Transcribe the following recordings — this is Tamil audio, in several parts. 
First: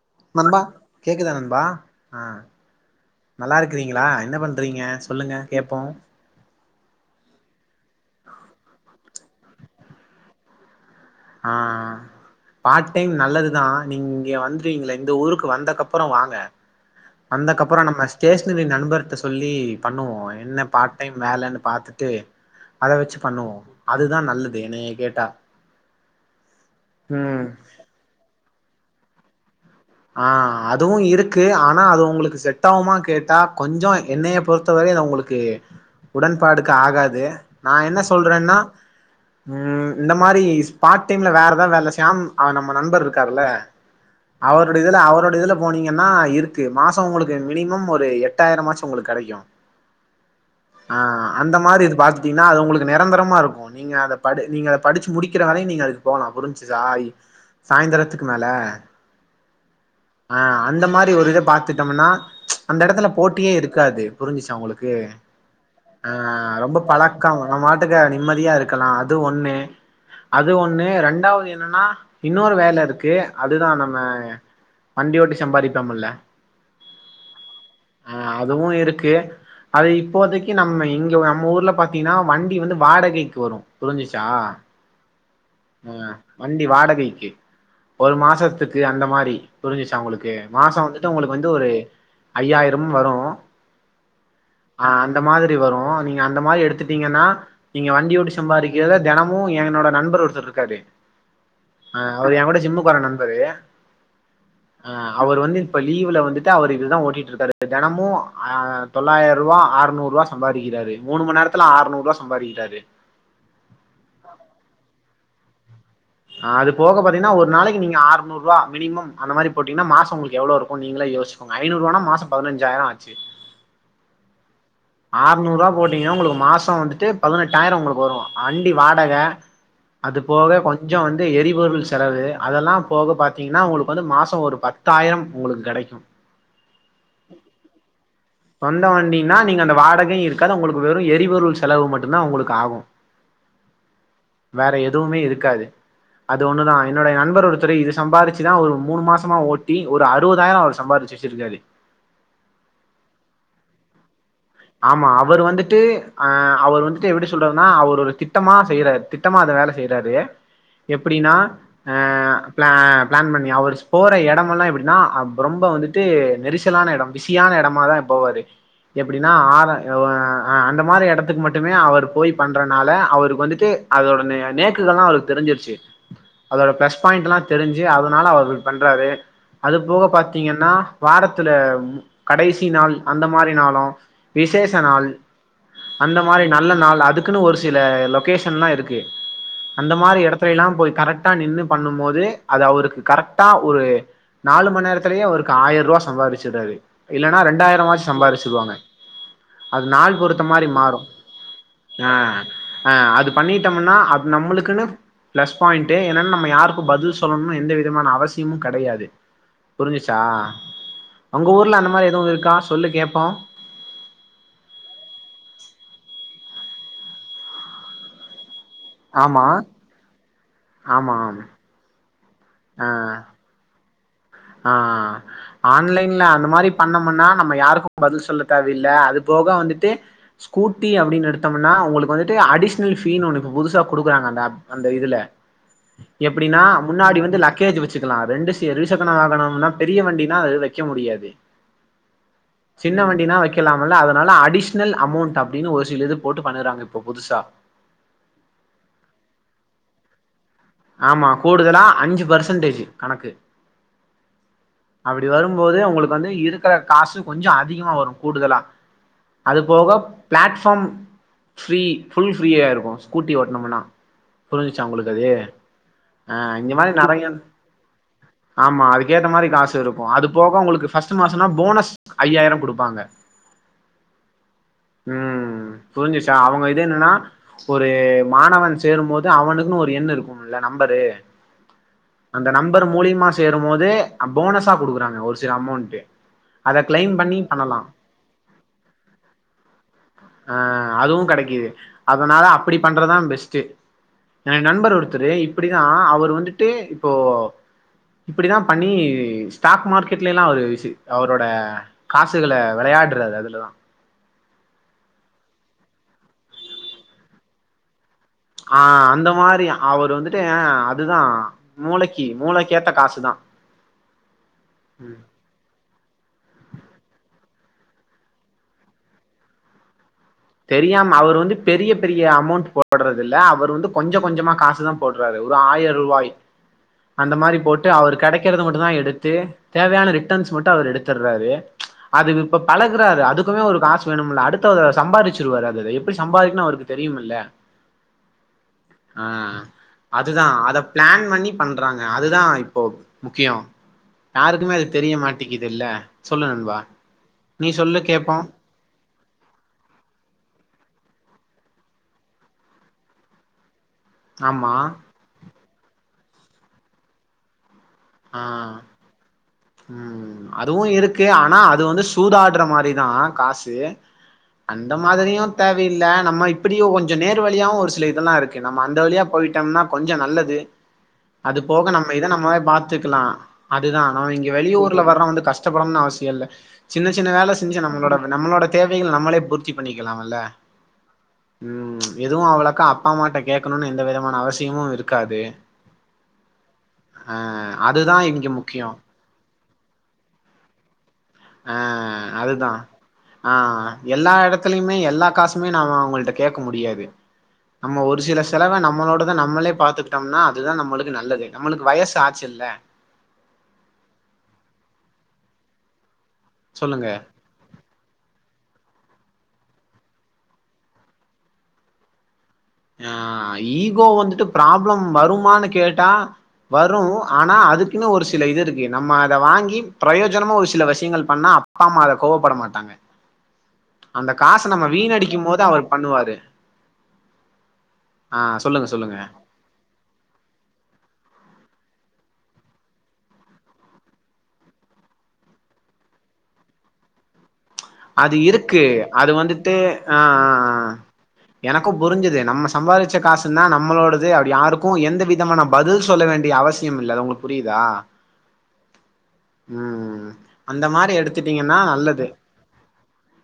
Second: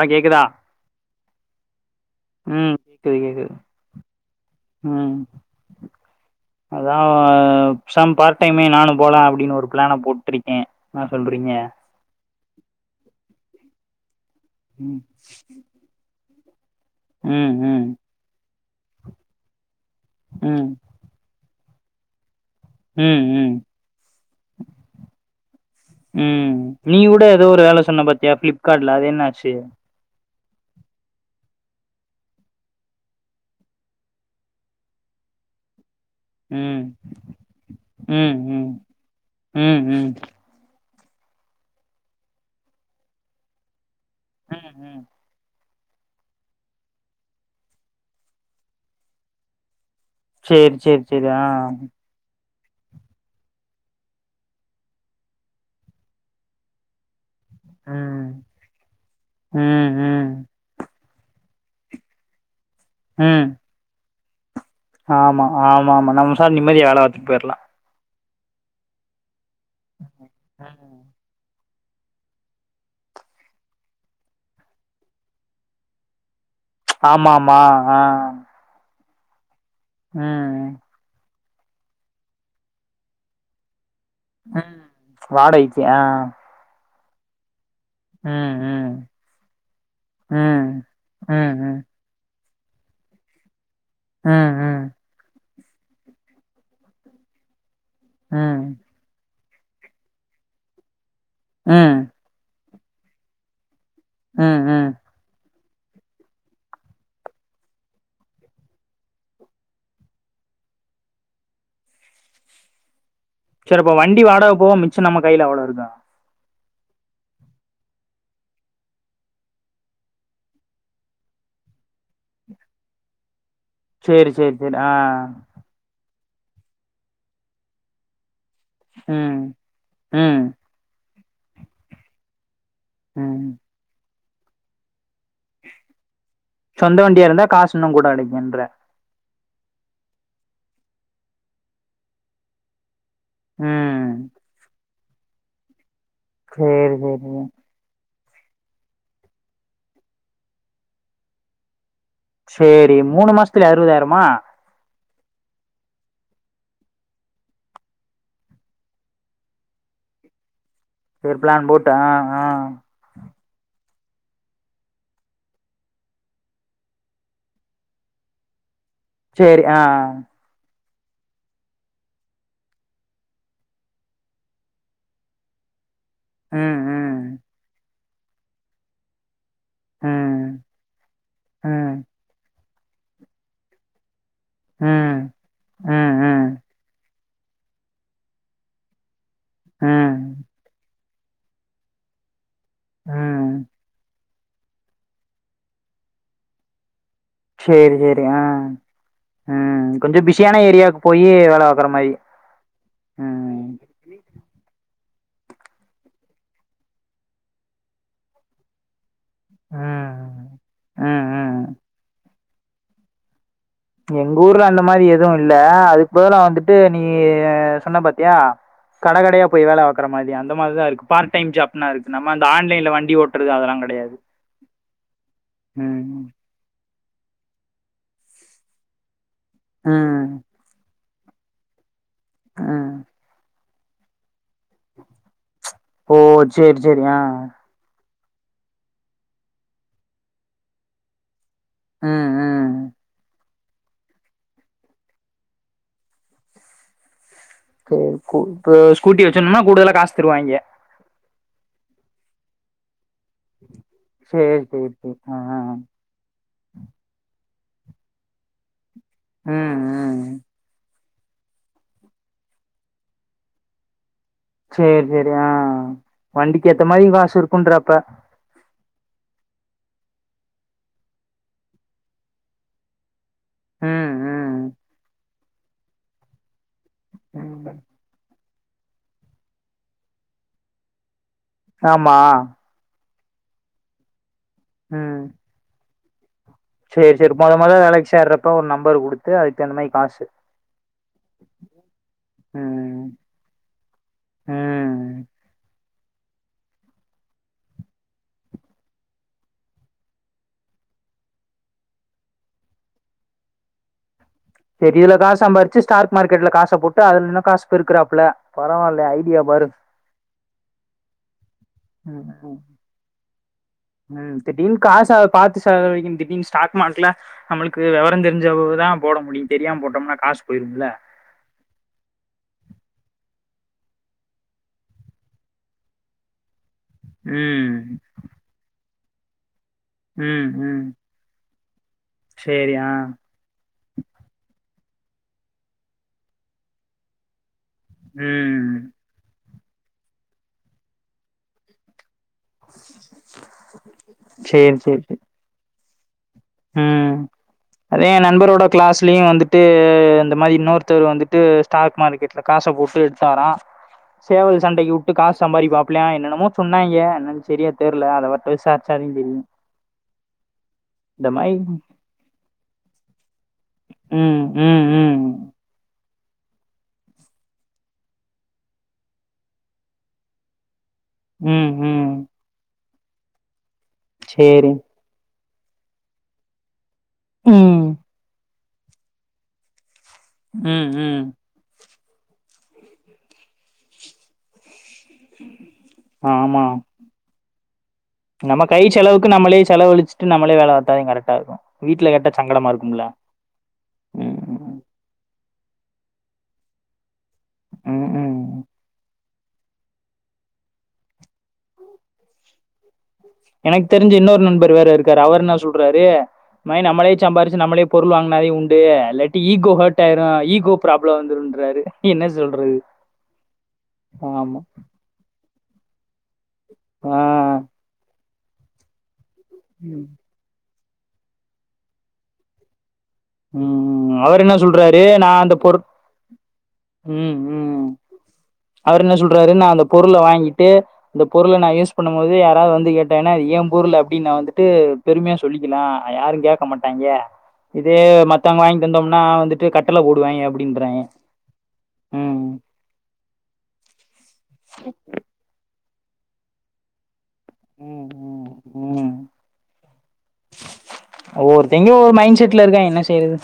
ஆ கேக்குதா நண்பா கேக்குதா நண்பா ஆ ம் கேக்குது கேக்குது நல்லாஇருக்கறீங்ளா என்ன பண்றீங்க ம் சொல்லுங்க கேப்போ அதா பெசாம் பார்ட் டைமே நானு போலா‌ அப்டின்னு ஒரு பிளான போட்ருக்கே என்ன ஆ சொல்றீங்க பார்ட் டைம் நல்லதுதா நீங்க இங்க வந்துருவீங்ள ம் இந்த ஊருக்கு வந்தக்கப் பறோ வாங்க ம் வந்தக்கப்பறோ ம் நம்ம ஸ்டேஷனரி நண்பர்ட்ட சொல்லி பண்ணுவோ என்ன ம் பார்ட் டைம் வேலன்னு பாத்துட்டு அத வச்சு ம் பண்ணுவோ ம் அதுதா நல்லது என்னைய கேட்டா ம் நீ கூட ம் ஏதோ ஒரு வேல சொன்ன பாத்தியா ஃபிளிப்கார்ட்ல அது என்ன ஆச்சு ஆ அதுவு இருக்கு ஆனா அது உங்களுக்கு செட்டாவுமா கேட்டா கொஞ்சோ என்னைய பொறுத்தவரை அது உங்களுக் கு உடன்பாடுக்கு ம் ஆகாது நா என்ன ம் சொல்றன்னா ம் ம் இந்த மாரி பார்ட் டைம்ல வேறதா வேல ஷியாம் அவர் நம்ப நண்பர் இருக்காற்ல்ல ம் அவருடைய இதுல ம் அவருடைய இதுல போனீங்கன்னா இருக்கு மாச உங்களுக்கு மினிமம் ஒரு எட்டாயிரம் ஆச்சு உங்களுக்கு கடைக்கு சேரி ஆ சேரி சேரி அந்த மாரி இது பாத்துட்டீங்கன்னா அது உங்களுக்கு நெரந்தரமா இருக்கு நீங்க அத படு நீங்க அத படிச்சு முடிக்கிற வரையு நீங்க அதுக்கு போலா புரிஞ்சுச்சா அய் ம் சாயந்தரத்துக்கு மேல ம் ம் ஆ அந்த மாரி ஒரு இத பத்துட்டோம்னா அந்த எடத்துல ம் போட்டியே இருக்காது புரிஞ்சிச்சா உங்களுக்கு ஆமா ஆமா ஆ ஆமா நம்ம சார் ரொம்ப நிம்மதியா வேல பழக்கோ பாத்துட்டு போயிரலா உங்கமாட் டுக்கு நிம்மதியா இருக்கலா அது ஒண்ணு அது ஒண்ணு ம் ரெண்டாவது என்னன்னா இன்னொரு வேல இருக்கு அதுதா நம்ம வண்டியோட்டி சம்பாதிப்போம்ல ஆமா ஆமா ஆ அதுவு இருக்கு அது இப்போதைக்கு ம் நம்ம இங்க நம்ம ஊர்ல ப அப்டினா வண்டி வந்து வாடகைக்கு வரு புரிஞ்சிச்சா ம் வாடகைக்கு ஆ அ வண்டி வாடகைக்கு ஒரு ம் மாசத்துக்கு ம் அந்த மாரி புரிஞ்சிச்ச உங்களுக்கு ம் மாச வந்துட்டு உங்களுக்கு வந்து ம் ஒரு ம் ஐயாயிரம் வரு ம் ம் அ அந்த மாதிரி வரு நீங்க அந்த மாரி எடுத்துட்டீங்கன்னா நீங்க வண்டி ஓட்டி ம் சம்பாதிக்கிறத தெனமு என்னோட நண்பர் ஒருத்தர் இருக்காரு ம் ஆ அவர் எ கூட ஜிம்முக்கு வர நண்பரு ம் ம் அ அவர் வந்து இப்ப லீவுல வந்துட்டு அவர் இதுதா ஓட்டி இருக்காரு தெனமு அ தொள்ளாயிர ரூவா ஆறுநூறுவா சம்பாதிக்காரு மூணு மண் நேரத்துல அறுநூறுவா சம்பாறிக்குறாரு சரி இப்ப வண்டி வாடக போவ மிச்சோ நம்ம கையில எவ்ளோ இருக்கு அதுக போக பாத்தீங்கன்னா ஒரு நாளக்கு நீங்க ஆறுநூறுவா மினிமம் அந்த மாரி போட்டீங்கன்னா மாசோ உங்களுக் எவ்ளோ இருக்கு நீங்களே யோசி ஐநூறுவானா மாசோ பதினஞ்சாயிரோ ஆச்சு சேரி சேரி சேரி ஆ ஆர்நூறுவா போட்டீங்க உங்களுக்கு மாசோ வந்துட்டு பதினெட்டாயிரோ உங்களுக்கு வரு வண்டி வாடக ம் அது ம் போக கொஞ்சோ வந்து எரிபொருள் செலவு அதெல்லா போக ம் பாத்தீங்கன்னா உங்களுக்கு வந்து மாசோ ஒரு பத்தாயிரம் உங்களுக்கு கிடைக்கு சொந்த வண்டியா இருந்தா காசு இன்னு கூட கெடைக்குன்ற சொந்த வண்டினா நீங்க அந்த வாடகை இருக்காது உங்களுக்கு வெறு எரிபொருள் செலவு மட்டு தா உங்களுக்கு ஆகு ம் வேற எதுவுமே இருக்காது அது ஒண்ணுதா சேரி என்னுடைய சேரி நண்பர் ஒருத்தரு இது சம்பாதிச்சு தா ஒரு மூணு மாசமா ஓட்டி ஒரு அறுபதாயிரோ அவர் சம்பாதிச்சு வச்சிருக்காரு செரி மூணு மாசத்துல அறுபதாயிரமா ஆமா அவர் வந்திட்டு அ அவர் வந்துட்டு எப்டி சொல்றாருன்னா அவர் ஒரு திட்டமா செய்றாரு திட்டமா அத வேல செய்றாரு [inaudible] எப்டின்னா ஆ ப்ள பிளான் பண்ணி அவர் போற எடமெல்லா எப்டின்னா அவ் ரொம்ப வந்துட்டு நெரிசலான எடோ பிசியான எடமா தா போவாரு எப்டின்னா சேரி ஆற ஆ ஆ அந்த மாதிரி எடத்துக்கு மட்டுமே அவர் போய் பண்றதுனால அவருக்கு வந்துட்டு அதோட நேக்குகள்லா அவரு தெரிஞ்சிருச்சு அதோட ம் பிளஸ் பாயிண்ட் எல்லா ம் தெரிஞ்சு அதனால அவர் பண்றாரு அது போக ம் பாத்தீங்கன்னா வாரத்துல ம் கடைசி நாள் அந்த மாரி நாளு விசேஷ ம் நாள் ம் அந்த மாரி நல்ல நாள் அதுக்குன்னு ஒரு சில லொகேஷன்லா இருக்கு ம் அந்த மாரி எடத்துல ம் எல்லா போய் கரெக்டா நின்னு பண்ணு போது அது அவருக்கு கரெக்ட் டா ம் ஒரு நாலு மணி நேரத்துலயே அவருக்கு ஆயிர ரூபா சம்பாதிச்சுடுறாரு இல்ல சேரி ரெண்டாயிரமாச்சு சேரி ஆ சம்பாரிச்சிடுவாங்க ம் அது நாள் கொஞ்சோ பொறுத்த பிஸியான மாரி மாறு ஏரியாவுக்கு போயி வேல பாக்குற மாரி அ அ அது பண்ணிட் ம் ட்டோம்னா அது நம்மளுக்குன்னு பிளஸ் பாயிண்ட்டே என்னன்னு நம்ம யாருக்கு பதில் சொல்லணு எந்த விதமான அவசியமு கெடையாது ம் புரிஞ்சிச்சா ம் உங்க ம் ஊர்ல அந்த மாதிரி எதுவு இருக்கா சொல்லு கேப்போ எங்க ஊர்ல அந்த மாதிரி எதுவு இல்ல அதுக்கு பதிலா வந்துட்டு நீ சொன்ன பாத்தியா கட கடயா ஆமா போய் வேல பாக்குற மாரி அந்த மாரி தா இருக்கு ஆமா பார்ட் டைம் ஜாப் இருக்கு நம்ம அந்த ஆ ஆன்லைன்ல வண்டி ஓட்டுறது அதெல்லா கெடையாது ஆ ம் ஆன்லைன்ல அந்த மாரி பண்ணமுன்னா நம்ம யாருக்கு பதில் சொல்ல தேவையில்ல அது போக வந்துட்டு ம் ஸ்கூட்டி அப்டின்னு எடுத்தோம்னா உங்களுக்கு வந்துட்டு ம் அடிஷ்னல் ஒன்னு புதுசா கொடுக்குறாங்க அந்த ஆப் அந்த இதுல ஓ எப்டின்னா சேரி சேரி ஆ முன்னாடி வந்து லக்கேஜ் வச்சு வச்சிக்கலா ரெண்டுசி இரு சக்கர வாகனம்னா பெரிய வண்டினா அது வைக்க முடியாது ம் ம் சின்ன வண்டினா வைக் இலாமல்ல அதனால அடிஷ்னல் அமௌண்ட் அப்டின்னு ஒரு சில இது போட்டு பண்ணறாங்க இப்ப புதுசா செரி இப்ப ஸ்கூட்டி வச்சணும்னா கூடுதலா காசு தருவாங்கே ஆமா கூடுதலா அஞ்சு பெர்சன்டேஜ் கணக்கு சேரி சேரி அப்டி ஆ ஆ ஆ வரும்போது உங்களுக்கு வந்து இருக்கிற காசு கொஞ்சோ அதிகமா வரு கூடுதலா அது ம் போக ம் பிளாட்ஃபார்ம் ஃப்ரீ புஃபுல் ஃப்ரீயா இருக்கு ஸ்கூட்டி ஓட்டனோம்னா புரிஞ்சிச்சா சேரி உங்களுக்கு அது சேரி ஆ ஆ வண்டிக்கு இந்த ஏத்த மாதிரி மாரி நெறைய காசு இருக்குன்ற அப்ப ஆமா அதுக்கேத்த மாரி காசு இருக்கு அது போக உங்களுக்கு ஃபர்ஸ்ட் மாசோனா போனஸ் ஐயாயிரம் குடுப்பாங்க அ ம் புரிஞ்சுச்சா அவுங்க இது என்னன்னா ஒரு மாணவன் சேரும்போது அவனுக்குன்னு ஒரு எண் இருக்கும்ல நம்பரு ஆமா அந்த நம்பர் மூலியமா சேரும்போது போனஸா குடுக்குறாங்க ம் ஒரு சில அமௌண்ட் அத கிளைம் பண்ணி பண்ணலா சேறப்ப ஒரு நம்பர் குடுத்து அதுக்கு அந்த மாரி காசு அ அதுவும் கெடைக்குது அதனால அப்பிடி ம் பண்றது தான் பெஸ்ட் என் நண்பர் ம் ஒருத்தரு இப்பிடிதான் அவர் வந்துட்டு இப்போ இப்பிடி தான் பண்ணி ஸ்டாக் மார்க்கெட்லலாம் அவர் விச அவரோட காசுகளை வெளையாடுறாறு அதுலதான் தெரில தா சம்பாரிச்சு ஸ்டாக் மார்க்கெட்ல காச போட்டு அதுல இன்னும் காசு பெருக்குறாப்புல ஆ பரவால்ல அந்த ஐடியா மாரி பாரு அவரு வந்துட்டு ஏன் அதுதான் ம் மூளைக்கு ம் மூளைக்கேத்த காசுதான் ம் திடீர்னு காச பாத்து செலவழிக்கனு திடீர்னு ஸ்டாக் மார்க்ல நம்முளுக்கு விவரம் தெரி்ஞ்சவுங்கதான் போட முடியும் தெரியாம போட்டோம்னா காசு போயிரும்ல தெரியாம அவரு வந்து பெரிய பெரிய அமௌண்ட் போடுறதுல்ல அவரு வந்து கொஞ்சம் கொஞ்சமா காசு தான் போடுறாரு ஒரு ஆயிரம் ரூபாய் அந்த மாரி ம் போட்டு அவர் கெடைக்கறது மட்டும் தான் எடுத்து தேவையான ம் ரிட்டர்ன்ஸ் மட்டும் ம் அவரு எடுத்து தர்றாரு அது இப்ப சேரி ஆ பழகுறாரு அதுக்குமே ச்சுறாரு அது இப்ப பழகுறாரு அதுக்குமே ஒரு காசு வேணும்ல அடுத்தவங்க சம்பாதிச்சு ச்சுருவாறு அத அத எப்பிடி சம்பாதிக்கணும் அவருக்கு தெரியும் இல்ல ம் ஆ அதுதான் அத பிளான் பண்ணி பண்றாங்க அதுதான் இப்போ முக்கியம் யாருக்குமே சேரி அது சேரி சேரி தெரிய மாட்டேங்குது இல்ல சொல்லு நன்பா நீ சொல்லு கேப்போம் கிளாஸ்லேயும் வந்துட்டு இந்த மாரி இன்னொருத்தர் வந்துட்டு ஸ்டாக் மார்க்கெட்டில்ல காச போட்டு எடுத்தாறா சேவல் ஆமா சண்டைக்கு வுட்டு காசு சம்பாரிப்பாப்பல என்னென்னமோ சொன்னாங்க என்னனு தெரியாது தெர்ல அத ஆ பத்தி விசாரிச்சா தா தெரியும் ம் அதுவும் இருக்கு ஆனா அது வந்து சூதாடுற மாரிதான் காசு குடுத்து ம் அது ம் இந்த ம் மாதிரியும் தேவயில்லை நம்ம இப்பிடியோ கொஞ்சம் நேர் வழியாவும் ஒரு சில இதெல்லாம் இருக்கு நம்ம அந்த வழியா போயிட்டோம்னா கொஞ்சம் நல்லது அது ம் போக நம்ம ம் இத நம்மளே பாத்துக்கலாம் அதுதான் நம்ம இங்க சேரி வெளியூர் துல வர்ற வந்து கஷ்டப்படும்னு அவசியம் இல்ல சின்ன சின்ன வேலை செஞ்சு ம் நம்பளோட நம்பளோட தேவைகள நம்மளே பூர்த் ச்சு பண்ணிக்கலாம்ல ம் ம் ம் எதுவும் அவளக்கா அப்பா அம்மா கிட்ட கேக்கணும்னு எந்த விதமான அவசியமும் இருக் ருக்காது ஆமா ஆ அதுதான் நம்ம கை செலவுக்கு நம்மளே செலவுழச்சிட்டு நம்ளே வேலை பாத்தாதான் கரெக்ட் ஆ அதுதான் ஆ எல்லா ம் எடத்த ம் துலுமே எல்லா காசுமே நாம அவுங்கள்ட கேக்க முடியாது நம்ம ம் ஒரு சில ம். செலவ நம்மளோடத நம்மளே பாத்துகிட்டோம்னா அதுதான் நம்புளுக்கு நல்லது நம்புளுக்கு வயசு ஆச்சுல்ல எனக்கு தெரிஞ்ச இன்னொரு நண்பர் வேற இருக்காரு அவர் என்ன சொல்றாரு் சொல்லுங்க நம்மளே சாம்பாரிச்சு நம்மளே பொருள் வாங்கினாதே உண்டு இல்லாட்டி ஈகோ ஹேட் ஆயிரும் ஈகோ ப்ராப்ளம் வந்துருன்ராரு என்ன சொல்றது ஆ ஈகோ வந்துட்டு ஆமா. ப்ராப்ளம் வருமான்னு கேட்டா வரு ஆ. ஆனா அதுக்குன்னு ஒரு சில இது இருக்கு நம்ம அத வாங்கி ம். பிரயோஜ ஜோனமோ ஒரு சில வெஷ்யங்கள் பண்ணா அப்பா அம்மா அத கோவப்பட மாட்டாங்க ம் அந்த அவர் என்ன காச நம்ம சொல்றாரு நா வீணடிக்கும் அந்த போது பொரு அவர் பண்ணுவாரு ம் ம் ஆ சொல்லுங்க அவரு என்ன சொல்லுங்க சொல்றாரு நா அந்த பொருள வாங்கிட்டு இந்த பொருள நா யூஸ் பண்ணும் போது யாராவது வந்து கேட்டாங்னா அது ஏ பொருளு அப்டின் நா வந்துட்டு பெருமையா சொல்லிக்கலா யாரு கேக்க மாட்டாங்க அது இருக்கு அது வந்துட்டு கட்டல ஆ போடுவாய்ங்க ஆ ஆ ஆ அப்படின்றாய்ங்க. எனக்கு புரிஞ்சது ம். நம்ம சம்பாதிச்ச காசுன்னா நம்மளோடது அப்படி யாருக்கு எந்த விதமான பதில் சொல்ல வேண்டிய அவசியோமில்ல அது உங்களுக் புரியுதா ம், ம், ம். ம் அந்த மாரி எடுத்துட்டீங்கன்னா நல்லது வீட்லருக்கே என்ன செய்றது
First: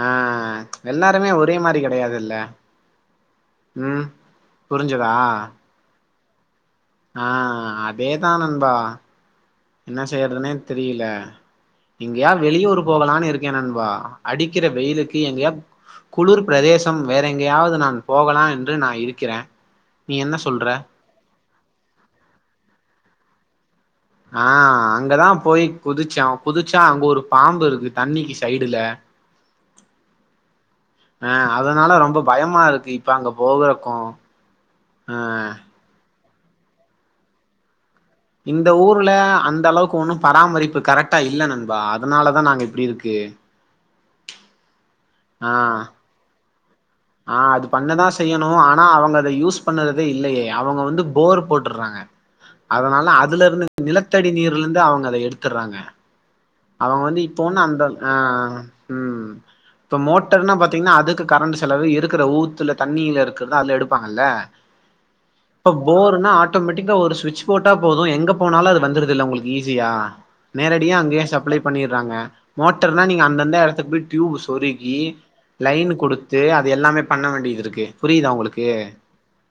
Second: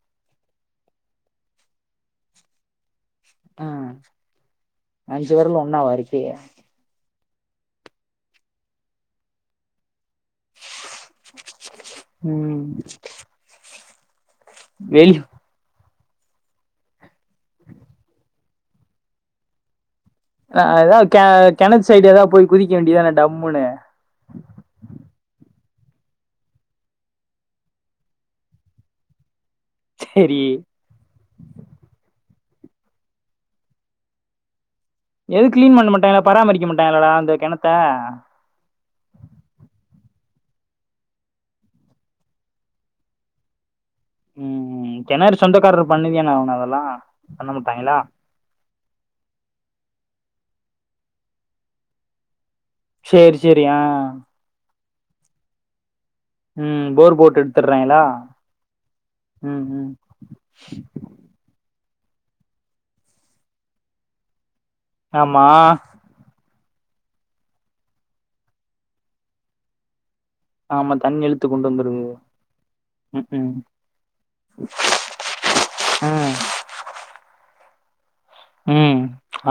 ஆ எல்லாருமே ஒரே மாரி கெடையாதுல்ல ம் புரிஞ்சதா ஒன்னாவ இருக்கீக ஆ அதேதா நண்பா என்ன செய்யறதுனே தெரியல எங்கயாது ம் வெளியூர் போகலான்னு இருக்கே நண்பா அடிக் கிற வெளி வெயிலுக்கு எங்யா குளிர் பிரதேசம் வேற எங்கேயாவது நான் போகலான்று நா இருக்கிறே நீ என்ன அ சொல்ற அதா கெ கெணத்து சைடு ஏதாவது போய் குதிக்க வேண்டியது தான டம்முன்னு ஆ அங்கதா போய் குதிச்சோ குதிச்சா அங்க ஒரு பாம்புருக்கு தண்ணிக்கி சைடுல சேரி ஆ அதுனால ரொம்ப பயமாருக்கு இப்ப அங்க போகுறக்கு எதுவு கிளீன் பண்ண மாட்டாங்களா பராமரிக்க மாட்டாங்களா அந்த கெணத்த இந்த ஊர்ல அந்தளவுக்கு ஒண்ணு பராமரிப்பு கரெக்டா இல்ல நண்பா அதனாலதா நாங்க இப்டி இருக்கு ம் ம் கெணரு ஆ சொந்தக்கார்ரு பண்ணிதான ஆகனு அதெல்லா ஆ பண்ண அது மாட்டாங்களா பண்ணதா செய்யணு ஆனா அவங்க அத யூஸ் பண்றதே இல்லயே அவுங்க வந்து போர் போட்டர்றாங்க அதனால சேரி சேரி அதுலருனு ஆ நிலத்தடி நீர்லந்து அவுங்க அத எடுத்துர்றாங்க ம் அவுங்க போர் வந்து போட்டு இப்போன்னா அந்த எடுத்துடுறாங்களா ஆ ம் இப்ப மோட்டர்னா பாத்தீங்னா அதுக்கு கரண்டு செலவு இருக்குற ஊத்துல தண்ணிலருக்ரதல அதுல எடுப்பாங்கல்ல ஆமா இப்ப போர்னா ஆட் டோமெட்டிக்கா ஒரு ஸ்விட்ச் போட்டா போது எங்க போனாலு அது வந்ருதுல்ல உங்ளுக் ஈஸியா ஆமா நேடியா அங்கே தண்ணி சப் இழுத்து ளை கொண்டு வந்துருது பண்ணிர்றாங்க மோட்டர்னா நீங்க ம் அந்தந்த ம் எடத்துக்கு போய் ட்யூப்ய சொருகி லைனு குடுத்து எ அது எல்லாமே பண்ண வேண்டியதுருக்கு புரியுதா உங்ளுக் கு ம்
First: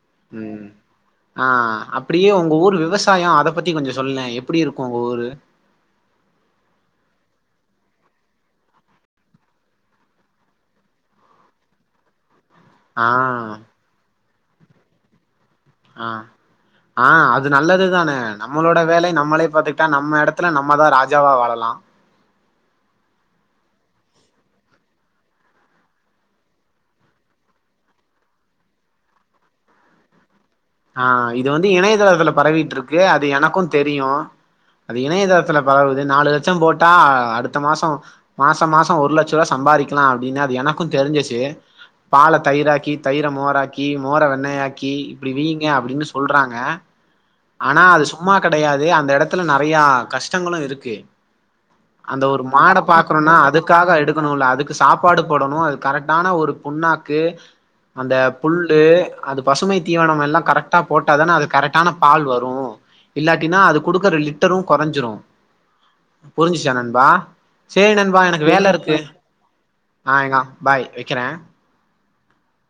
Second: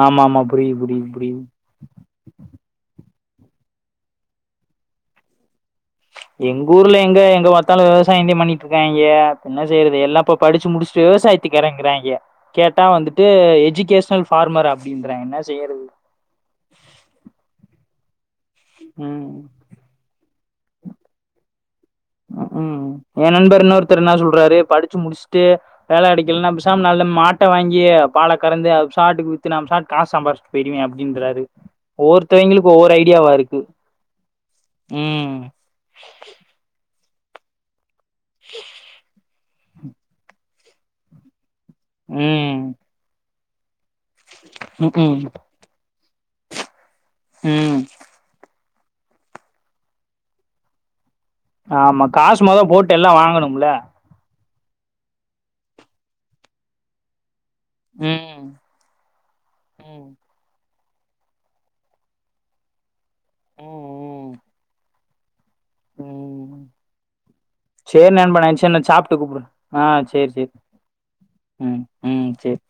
ஆமா ஆமா ம் புரியுது புரியுது புரியுது ஆ அப் அப்டியே உங்க ஊர் விவசாயோ அத பத்தி கொஞ்ச சொல்லே எப்டிருக்கு உங்க ஊரு எங்கூர்ல எங்க எங்க பாத்தாலு விவசாயந்தே பண்ணிட்ருக்காய்ங்கே என்ன செய்றது எல்லாப்போ படிச்சு முடிச்ட்டு விவசாயத் துக்கு எறங்கறாய்ங்க கேட்டா ஆ வந்துட்டு எஜிகேஷ்னல் ஃபார்மர் அப்டின்றாகே என்ன செய்றது ஆ ஆ அது நல்லது தானே நம்மளோட வேலை ம் நம்மளே பாத்துகிட்டா நம்ம எடத் துல நம்ம தா ராஜாவா வாழலா ம் ஒ நண்பர் இன்னொருத்தர் என்ன சொல்றாரு படிச்சு முடிச்ட்டு வேல கடிக்கல்னா பெசாம்ம நல்ல மாட்ட வாங்கி பால கறந்து ப் சாட்டுக் வித்துனா ப் சாட் காஸ் சம்பாரிச்ட் தெரியு ஆ அப்டின்றாரு இது வந்து இணையதளத்துல ஒவ்வொருதவங்களுக் ஒவ்வொரு பரவிட்ருக்கு அது ஐடியாவருக்கு ம் [unintelligible] தர்த்துல பரவுது நாலு லெச்சம் போட்டா அ அடுத்த மாசோ மாச மாச ஒர்லெச்சருவா சம்பாரிக்லா அப்டின்னு அது எனக்கு தெரிஞ்சச்சு பால ம் தயிராக்கி தயிர மோராக்கி மோர வெண்ணயாக்கி ம் இப்டி வீங் ங்க அப்டின்னு சொல்றாங்க ம் ஆனா அது சொ சும்மா கெடையாது அந்த எடத்ல நெறயா கஷ்டங்களு இருக்கு ஆமா அந்த காசு ஒரு மொத மாட போட்டு எல்லாம் பாக்ணுன்னா வாங்கணும்ல அதுக்காக எடுக்குணுல்ல அதுக் சாப்பாடு போடோணு அது கரட்டான ஒரு புண்ணாக்கு அந்த ம் புல் டு அது பசுமை ம் தீவனமெல்லா கரெட்டா போட்டாதானே அது கரெகட்டான பால் வரு இல்லாட்டினா ம் அது குடுக்கற ம் லிட்டரு கொறஞ்சிரு ம் புரிஞ்சிச்சா நண்பா சேர் சேரி நண்பா நா எனக்கு சேரி நா வேலருக்கு சாப்ட்டு கூப்புட்றே ஆ சேரி எங்கா சேரி பாய் வெக்கறே ம் ம் சேர்